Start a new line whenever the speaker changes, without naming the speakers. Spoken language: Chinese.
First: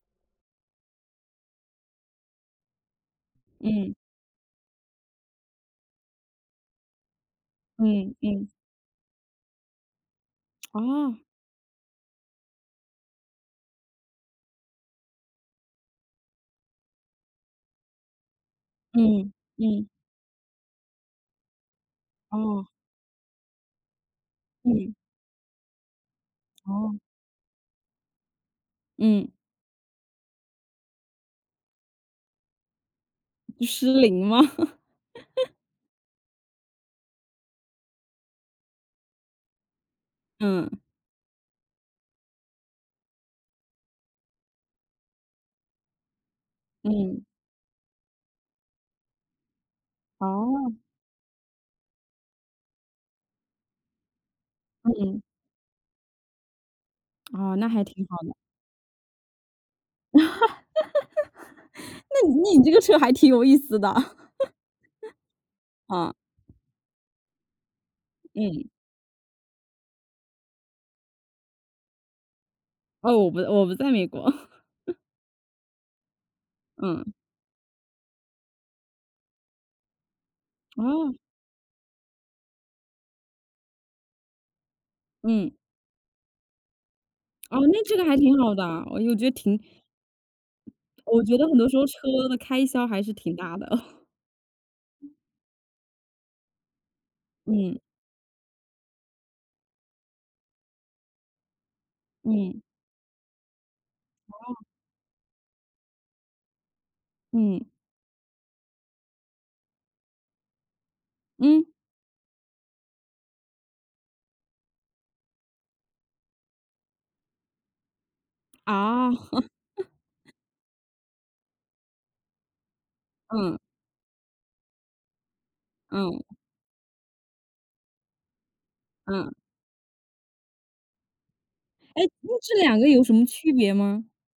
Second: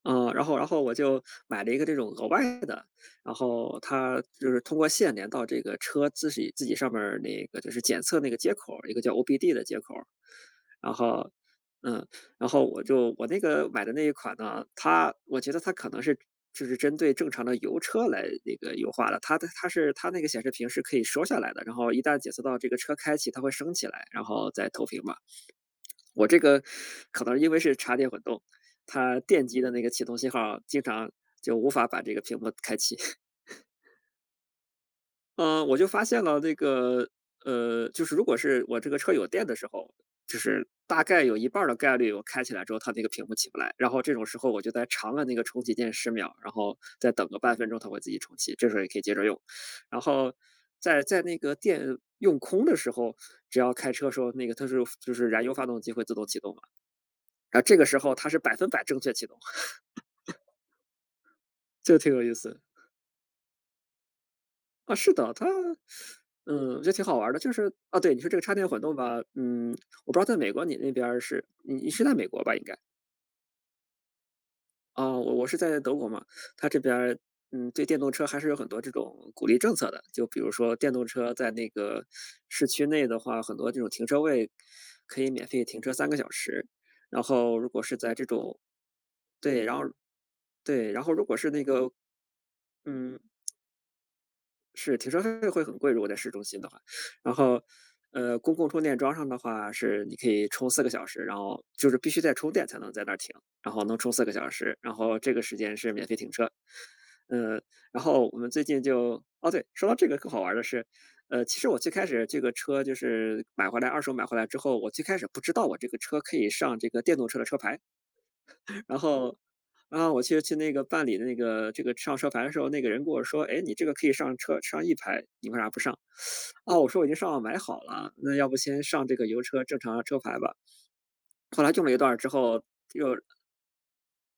嗯，然后然后我就买了一个这种额外的，然后
嗯。
它就是通过线连到这个车自喜自己上面那个就是检
嗯
测那个接
嗯。
口儿，一个叫 OBD 的接口儿。然
哦。
后嗯，然后我就我那个买的那一款呢，它我觉得它可能是就是针对正常的油车来那个优化的，
嗯，
它的它
嗯。
是它那个显示屏是可以收下来的，然后一旦检测到
哦。
这个车开启，它会升起来，然后再投
嗯。
屏嘛。我这个
哦。
可能因为是插电混动，它
嗯。
电机的那个启动信号，经常就无法把这个屏幕开启。
失灵吗？
嗯，我就发现了那个呃，就是如果是我这个车有电的时候，就是
嗯。
大概有一半儿的概率，我开起来之后，它那个屏幕起不来。然后这种时候我就在长按那个重启键10秒，然后再
嗯。
等个半分钟，它会自己重启，这时候也可以接着用。然后
哦。
在在那个电用空的时候，只要开车的时候，那个它是就
嗯。
是燃油发动机会自动启动的。
哦，
而
那
这
还
个时
挺
候
好
它
的。
是100%正确启动。这 个挺
那
有意思。
你这个车还挺有意思的。
啊，是的，它
嗯。
嗯，我觉得挺好玩儿的，就是哦，对，你说这个插
嗯。
电混动吧，嗯，我不知道在美国你那边儿是你是在美国吧应该？
哦，我不我不在美国。
哦，我我是在德国嘛，它这边
嗯。
儿，嗯，对电动车还是有很多这种鼓励政策的，就比如说电动
哦。
车在那个市区内的话很多这种停车位，可以免
嗯。
费停车3个小时。然后
哦，
如果
那
是
这个
在
还
这
挺好
种
的，我觉得挺
对，然后对，然后
我
如
觉
果
得
是
很
那
多时候
个
车的开销还是
嗯。
挺大的。
是，停车费会很贵，如果在市中心的话。然后，
嗯。
呃，公共充电桩上的话是你可以充4个小时，然后就是必须在充
嗯。
电才能在那儿停，然后能充4个小
哦。
时，然后这个时间是免费停车。呃，
嗯。
然后我们最近就哦，对，说到这个更好玩儿的是，呃，其
嗯。
实我最开始这个车就是买回来二手买回来之后，我最开始不知道我这个车可以上这个电动车的车牌。然
啊。
后，嗯，我去去那个办理那个这个上车牌的时候，那个人跟我说：
嗯。
"哎，你这个可以上车上 E 牌，你为啥不上？"
嗯。
哦，我说我已经上网买好了，那要不先上这个
嗯。
油车正常的车牌吧。后来用了一
哎，
段儿之
那这
后，
两个有什
又
么区别吗？